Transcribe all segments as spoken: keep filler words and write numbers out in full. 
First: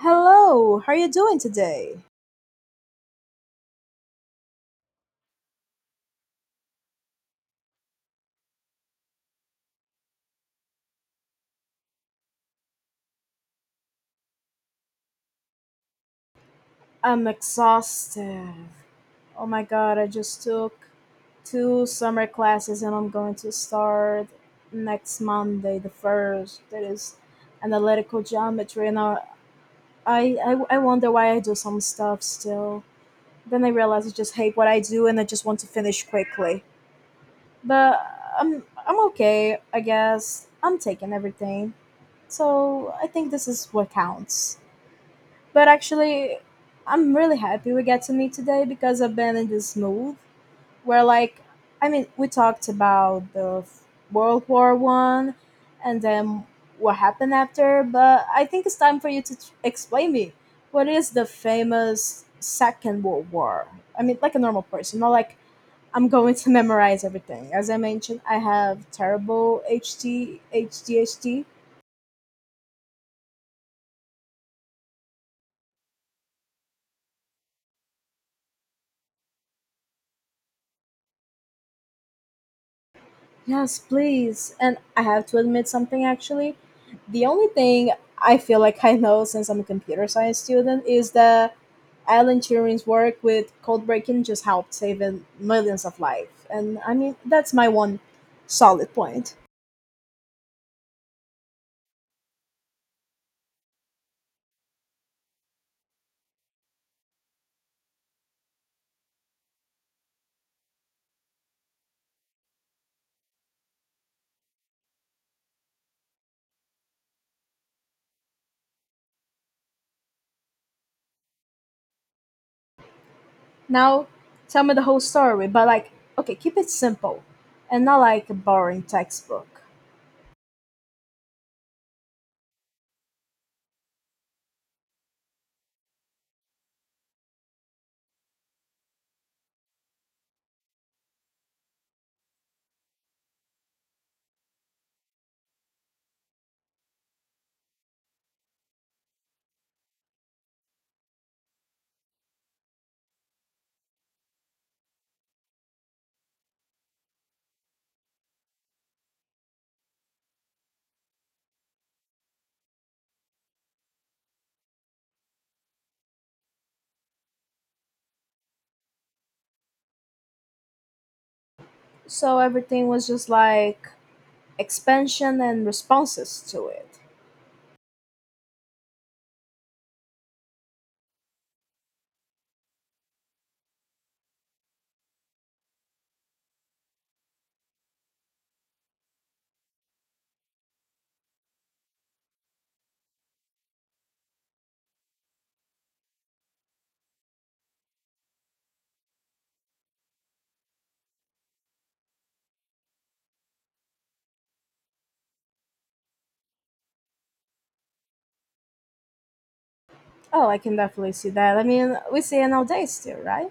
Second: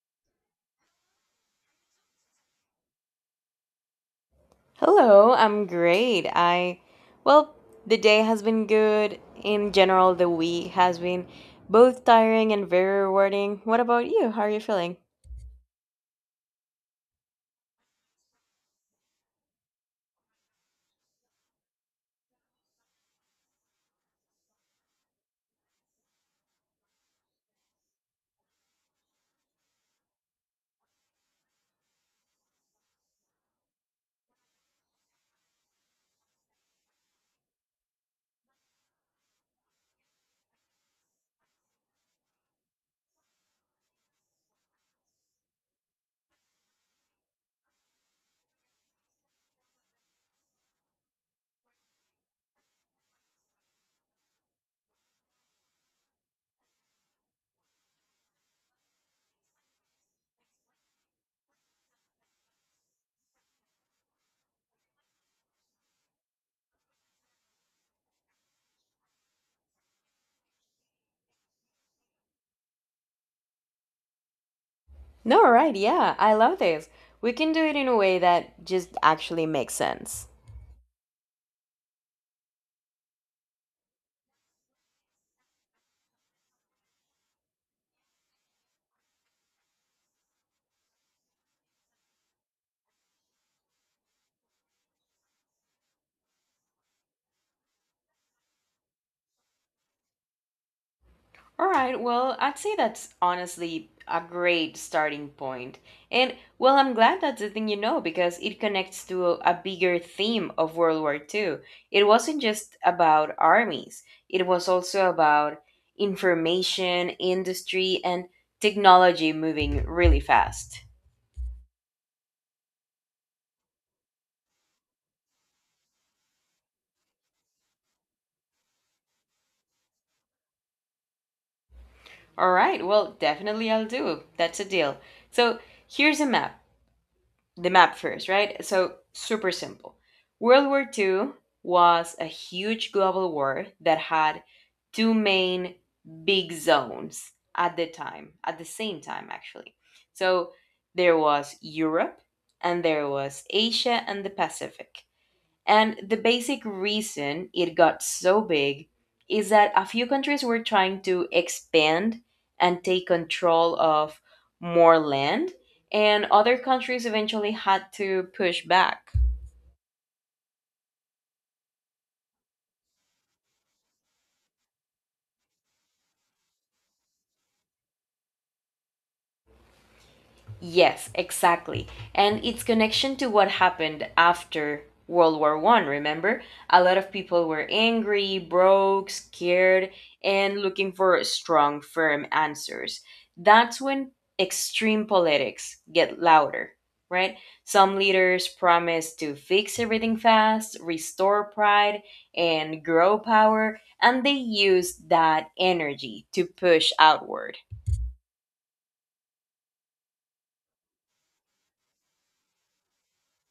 Hello, how are you doing today? Hello, I'm great. I, well, the day has been good. In general, the week has been both tiring and very rewarding. What about you? How are you feeling? I'm exhausted. Oh my god, I just took two summer classes and I'm going to start next Monday, the first. That is analytical geometry, and I, I, I wonder why I do some stuff still. Then I realize I just hate what I do and I just want to finish quickly. But I'm, I'm okay, I guess. I'm taking everything. So I think this is what counts. But actually, I'm really happy we get to meet today because I've been in this mood where, like, I mean, we talked about the f- World War One and then what happened after. But I think it's time for you to t- explain me what is the famous Second World War. I mean, like a normal person, not like I'm going to memorize everything. As I mentioned, I have terrible H D H D H D. No, right, yeah, I love this. We can do it in a way that just actually makes sense. Yes, please. And I have to admit something actually. The only thing I feel like I know since I'm a computer science student is that Alan Turing's work with code breaking just helped save in millions of lives. And I mean, that's my one solid point. All right, well, I'd say that's honestly a great starting point. And, well, I'm glad that's the thing you know because it connects to a, a bigger theme of World War Two. It wasn't just about armies, it was also about information, industry, and technology moving really fast. Now, tell me the whole story, but like, okay, keep it simple and not like a boring textbook. All right, well, definitely I'll do. That's a deal. So here's a map. The map first, right? So, super simple. World War Two was a huge global war that had two main big zones at the time, at the same time, actually. So, there was Europe and there was Asia and the Pacific. And the basic reason it got so big is that a few countries were trying to expand and take control of more land, and other countries eventually had to push back. So everything was just like expansion and responses to it. Yes, exactly. And its connection to what happened after World War One, remember? A lot of people were angry, broke, scared, and looking for strong, firm answers. That's when extreme politics get louder, right? Some leaders promise to fix everything fast, restore pride, and grow power, and they use that energy to push outward. Oh, I can definitely see that. I mean, we see it nowadays still, right?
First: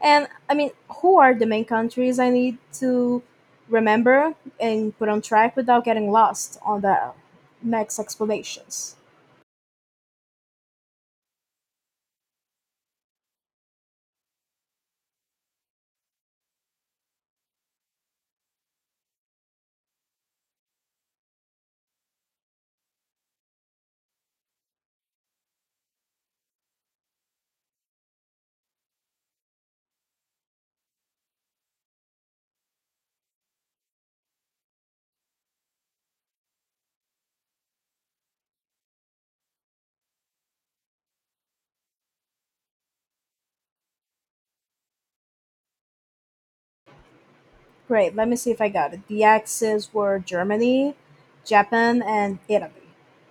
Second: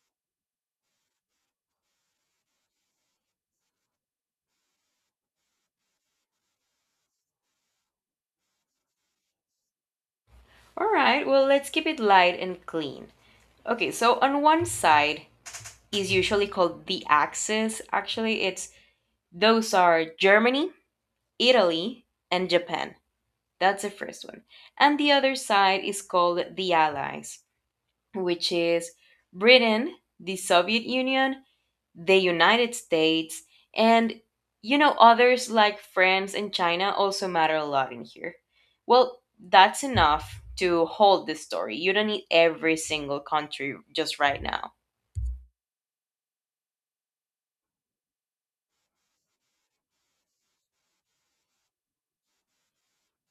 And I mean, who are the main countries I need to remember and put on track without getting lost on the next explanations? All right, well, let's keep it light and clean. Okay, so on one side is usually called the axis. Actually, it's Those are Germany, Italy, and Japan. That's the first one. And the other side is called the allies, which is Britain, the Soviet Union, the United States, and you know others like France and China also matter a lot in here. Well, that's enough to hold the story. You don't need every single country just right now. Great, let me see if I got it. The axis were Germany, Japan, and Italy.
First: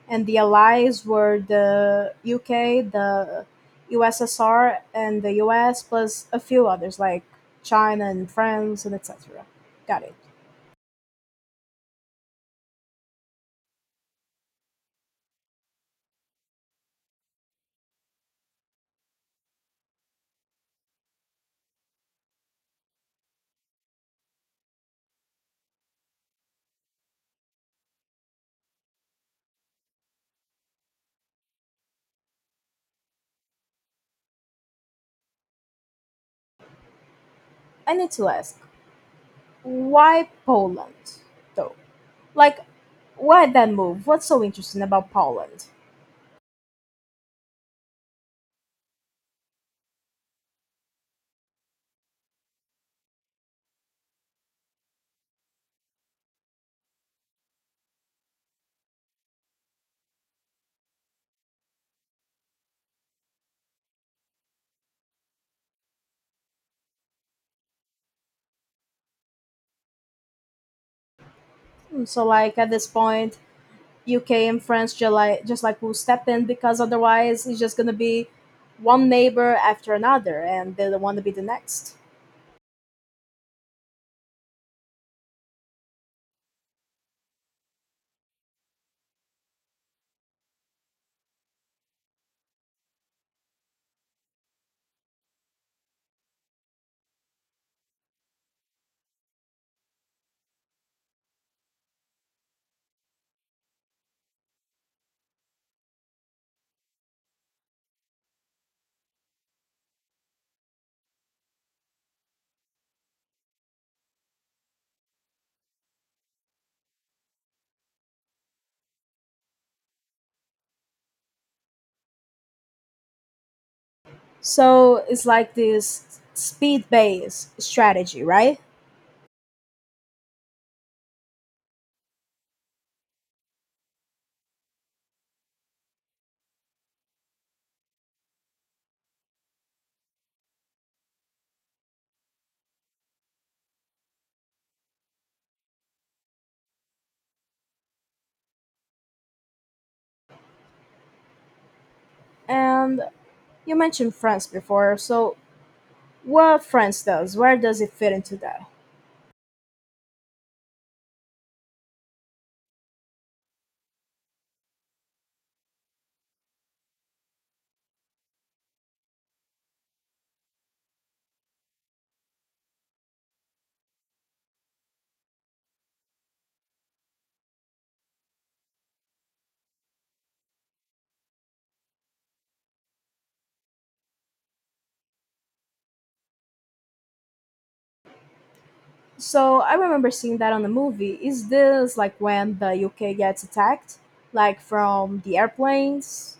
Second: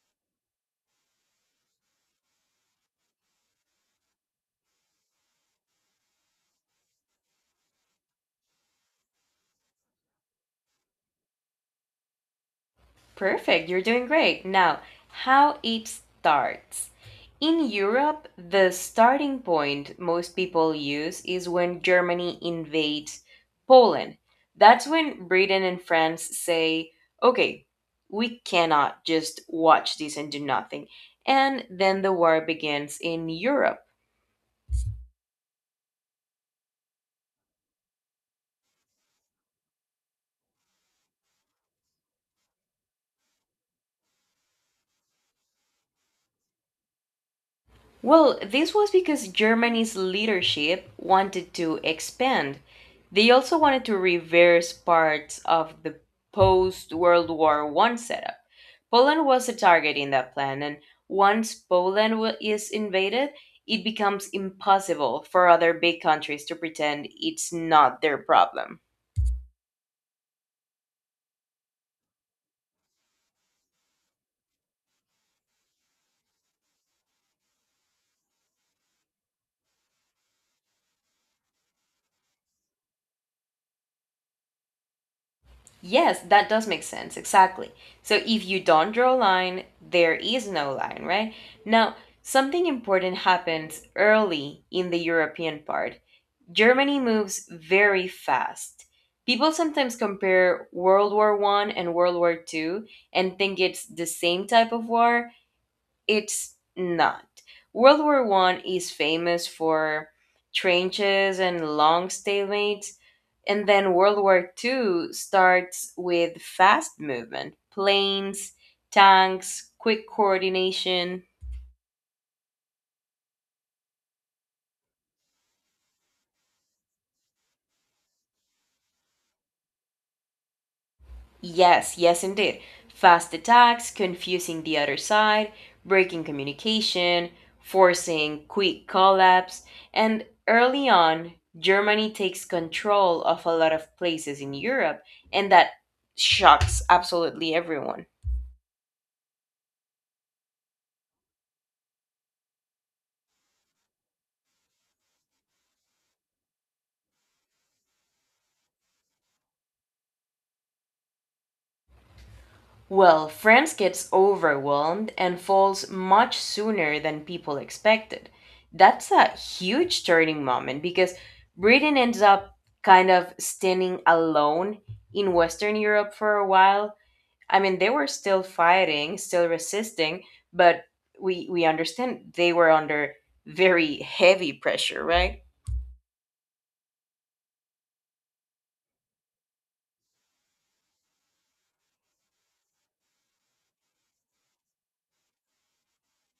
And the allies were the U K, the U S S R, and the U S, plus a few others like China and France, and et cetera. Got it. Perfect. You're doing great. Now, how it starts. In Europe, the starting point most people use is when Germany invades Poland. That's when Britain and France say, okay, we cannot just watch this and do nothing. And then the war begins in Europe. I need to ask, why Poland, though? Like, why that move? What's so interesting about Poland? Well, this was because Germany's leadership wanted to expand. They also wanted to reverse parts of the post World War One setup. Poland was a target in that plan, and once Poland wa- is invaded, it becomes impossible for other big countries to pretend it's not their problem. Hmm. So, like at this point, U K and France just like just like will step in because otherwise it's just gonna be one neighbor after another, and they don't want to be the next. Yes, that does make sense. Exactly. So if you don't draw a line, there is no line, right? Now, something important happens early in the European part. Germany moves very fast. People sometimes compare World War one and World War two and think it's the same type of war, it's not. World War One is famous for trenches and long stalemates, and then World War Two starts with fast movement, planes, tanks, quick coordination. So it's like this speed-based strategy, right? Yes, yes, indeed. Fast attacks, confusing the other side, breaking communication, forcing quick collapse, and early on, Germany takes control of a lot of places in Europe, and that shocks absolutely everyone. And you mentioned France before, so what France does? Where does it fit into that? Well, France gets overwhelmed and falls much sooner than people expected. That's a huge turning moment because Britain ends up kind of standing alone in Western Europe for a while. I mean, they were still fighting, still resisting, but we we understand they were under very heavy pressure, right? So I remember seeing that on the movie. Is this like when the U K gets attacked, like from the airplanes?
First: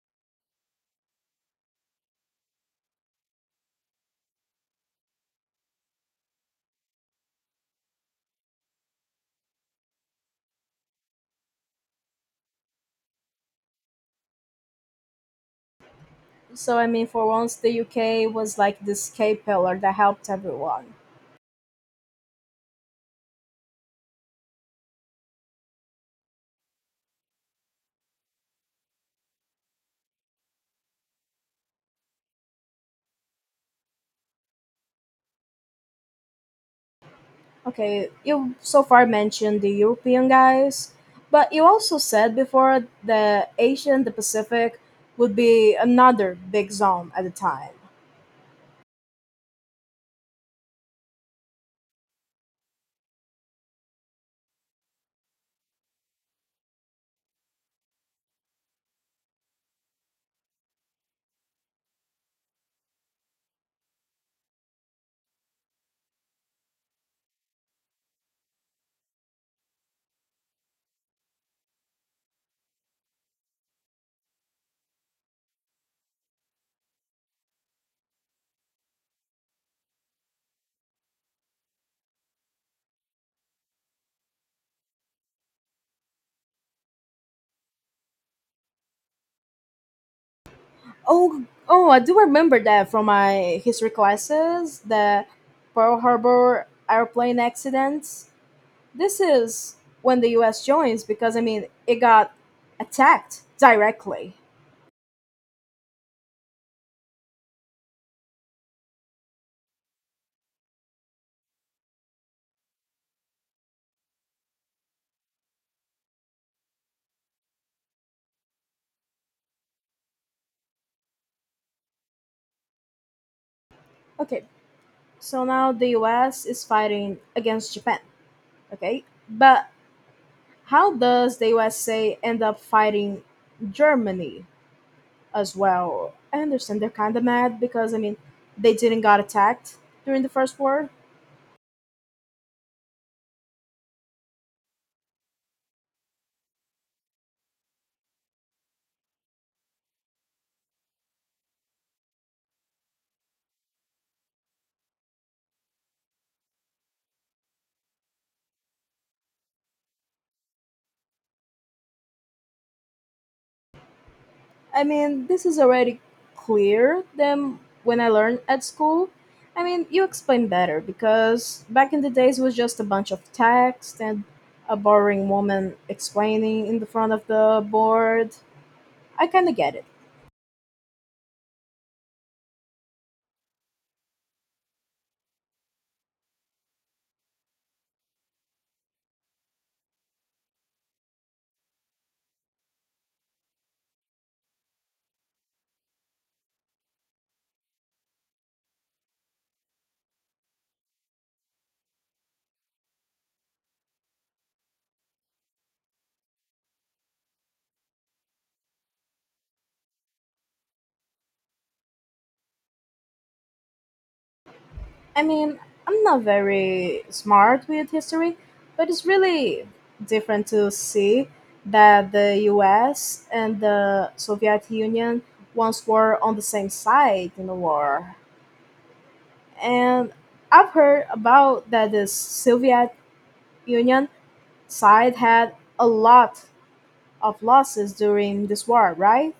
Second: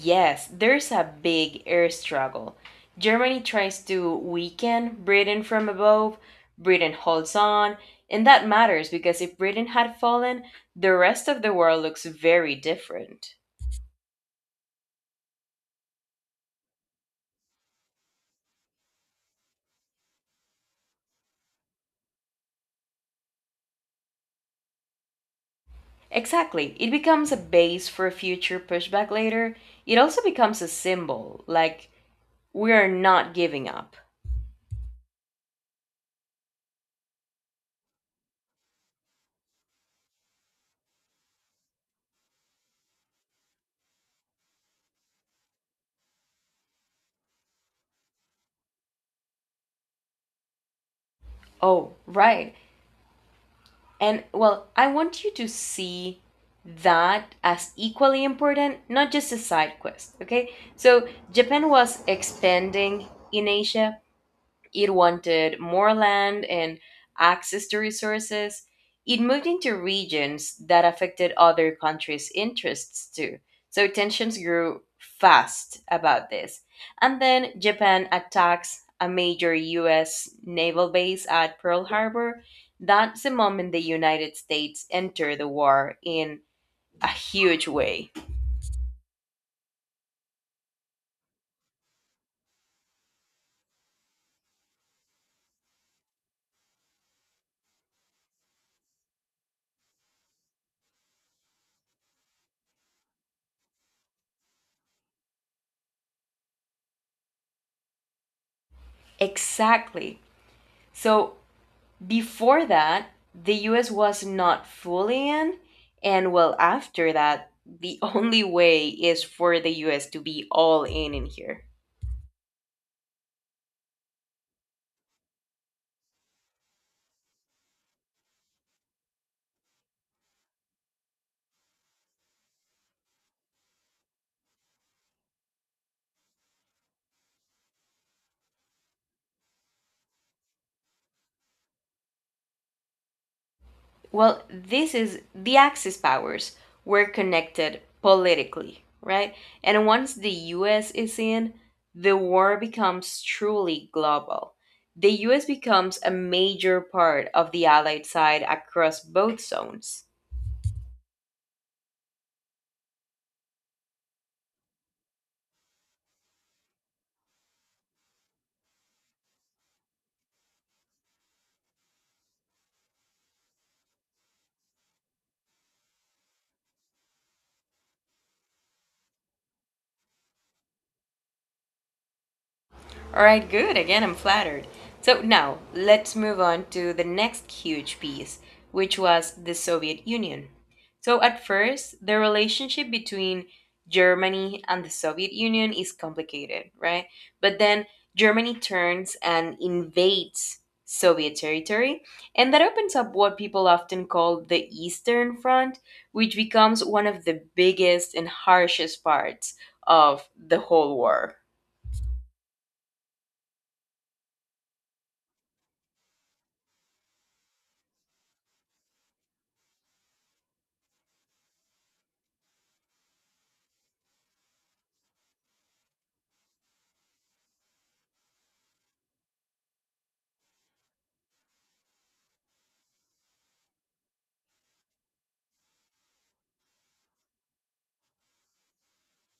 Yes, there's a big air struggle. Germany tries to weaken Britain from above, Britain holds on, and that matters because if Britain had fallen, the rest of the world looks very different. So I mean, for once, the U K was like the escape pillar that helped everyone. Exactly, it becomes a base for future pushback later. It also becomes a symbol, like, we are not giving up. Okay, you so far mentioned the European guys, but you also said before the Asia and the Pacific would be another big zone at the time. Oh, right. And well, I want you to see that as equally important, not just a side quest, okay? So Japan was expanding in Asia, it wanted more land and access to resources. It moved into regions that affected other countries' interests too. So tensions grew fast about this. And then Japan attacks a major U S naval base at Pearl Harbor. That's the moment the United States entered the war in a huge way. Oh, oh, I do remember that from my history classes. The Pearl Harbor airplane accidents. This is when the U S joins because I mean it got attacked directly. Exactly. So before that, the U S was not fully in, and well, after that, the only way is for the U S to be all in in here. Okay, so now the U S is fighting against Japan, okay? But how does the U S A end up fighting Germany as well? I understand they're kind of mad because I mean they didn't got attacked during the first war. Well, this is the Axis powers were connected politically, right? And once the U S is in, the war becomes truly global. The U S becomes a major part of the Allied side across both zones. I mean, this is already clear than when I learned at school. I mean, you explain better because back in the days it was just a bunch of text and a boring woman explaining in the front of the board. I kind of get it. All right, good. Again, I'm flattered. So now let's move on to the next huge piece, which was the Soviet Union. So at first, the relationship between Germany and the Soviet Union is complicated, right? But then Germany turns and invades Soviet territory, and that opens up what people often call the Eastern Front, which becomes one of the biggest and harshest parts of the whole war. I mean, I'm not very smart with history, but it's really different to see that the U S and the Soviet Union once were on the same side in the war. And I've heard about that the Soviet Union side had a lot of losses during this war, right?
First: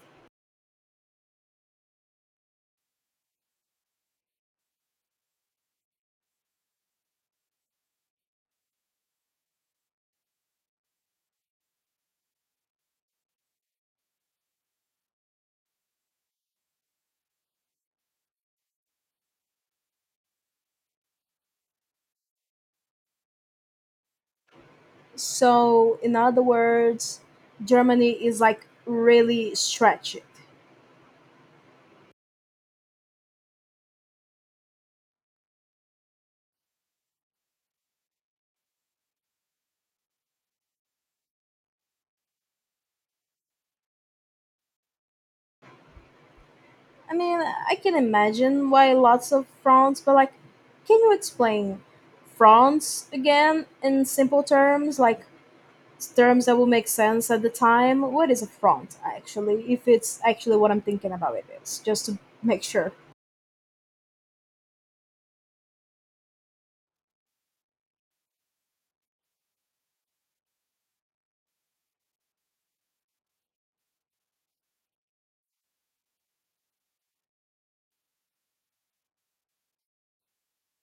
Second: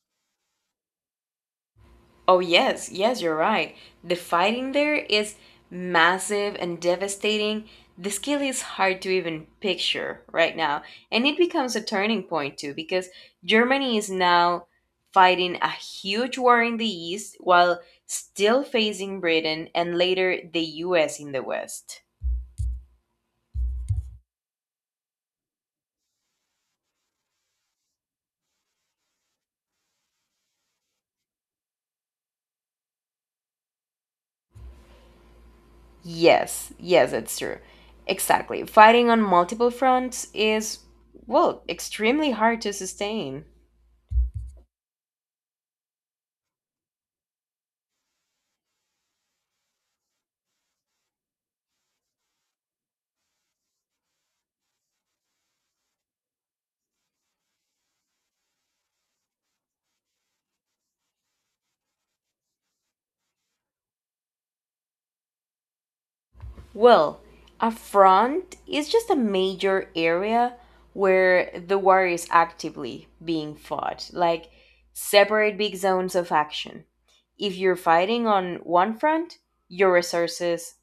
Oh, yes, yes, you're right. The fighting there is massive and devastating. The skill is hard to even picture right now. And it becomes a turning point, too, because Germany is now fighting a huge war in the East while still facing Britain and later the U S in the West. So, in other words, Germany is like really stretched. Yes, yes, that's true. Exactly. Fighting on multiple fronts is, well, extremely hard to sustain. I mean, I can imagine why lots of fronts, but like, can you explain fronts again in simple terms, like terms that will make sense at the time? What is a front actually, if it's actually what I'm thinking about it is, just to make sure. Well, a front is just a major area where the war is actively being fought, like separate big zones of action. If you're fighting on one front, your resources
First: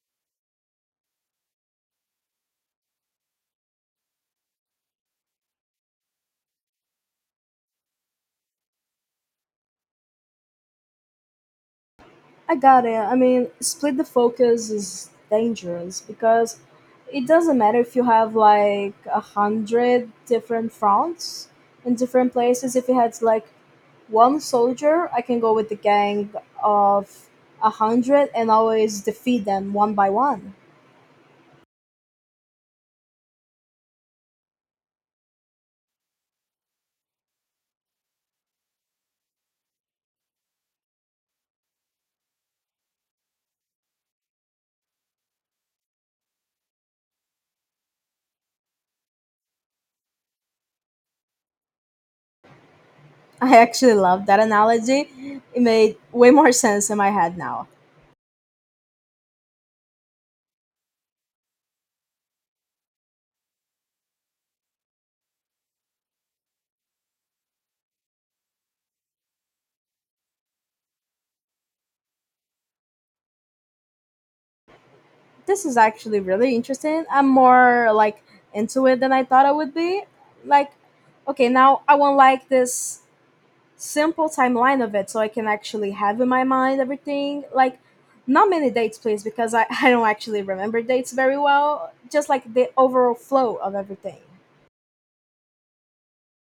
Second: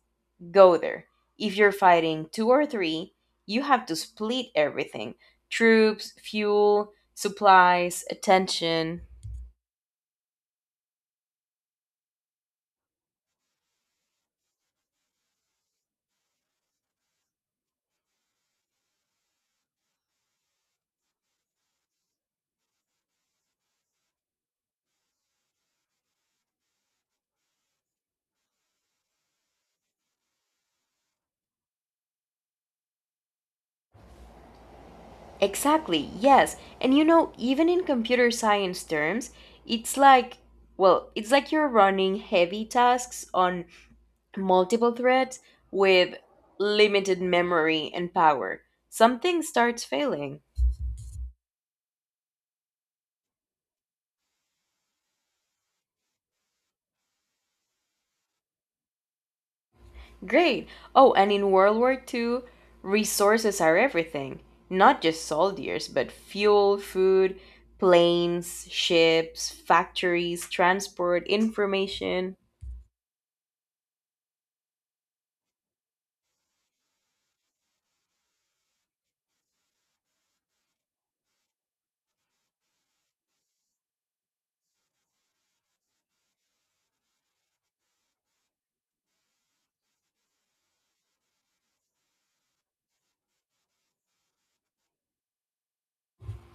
go there. If you're fighting two or three, you have to split everything troops, fuel, supplies, attention. I got it. I mean, split the focus is dangerous because it doesn't matter if you have like a hundred different fronts in different places. If you had like one soldier, I can go with the gang of a hundred and always defeat them one by one. Exactly, yes. And you know, even in computer science terms, it's like, well, it's like you're running heavy tasks on multiple threads with limited memory and power. Something starts failing. I actually love that analogy. It made way more sense in my head now. Great. Oh, and in World War Two, resources are everything. Not just soldiers, but fuel, food, planes, ships, factories, transport, information. This is actually really interesting. I'm more like into it than I thought I would be. Like, okay, now I want like this simple timeline of it so I can actually have in my mind everything. Like, not many dates, please, because I, I don't actually remember dates very well. Just like the overall flow of everything.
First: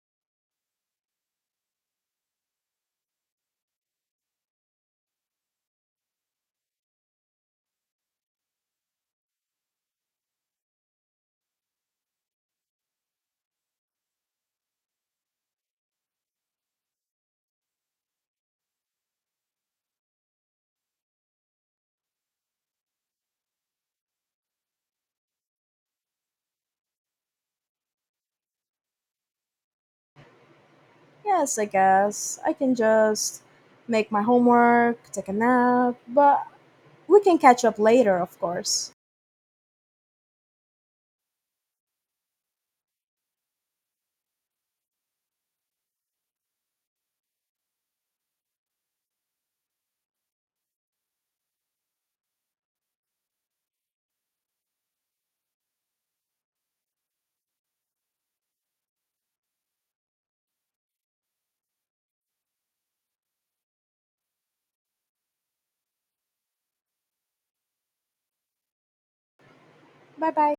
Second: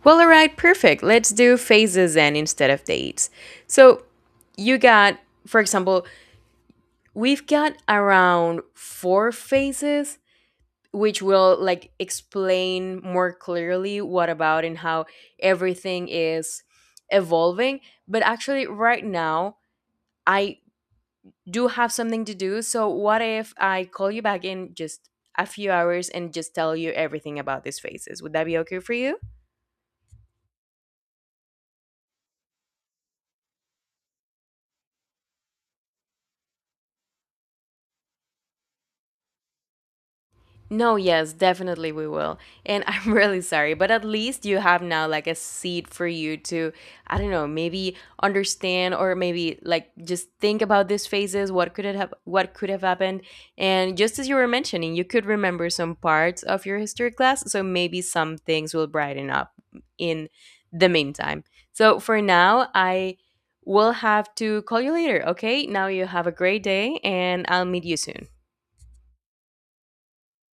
Well, all right, perfect. Let's do phases then instead of dates. So you got, for example, we've got around four phases, which will like explain more clearly what about and how everything is evolving. But actually, right now, I do have something to do. So what if I call you back in just a few hours and just tell you everything about these phases? Would that be okay for you? Yes, I guess. I can just make my homework, take a nap, but we can catch up later, of course. No, yes, definitely we will. And I'm really sorry, but at least you have now like a seed for you to, I don't know, maybe understand or maybe like just think about these phases, what could it have what could have happened. And just as you were mentioning, you could remember some parts of your history class, so maybe some things will brighten up in the meantime. So for now, I will have to call you later, okay? Now you have a great day and I'll meet you soon. Bye bye.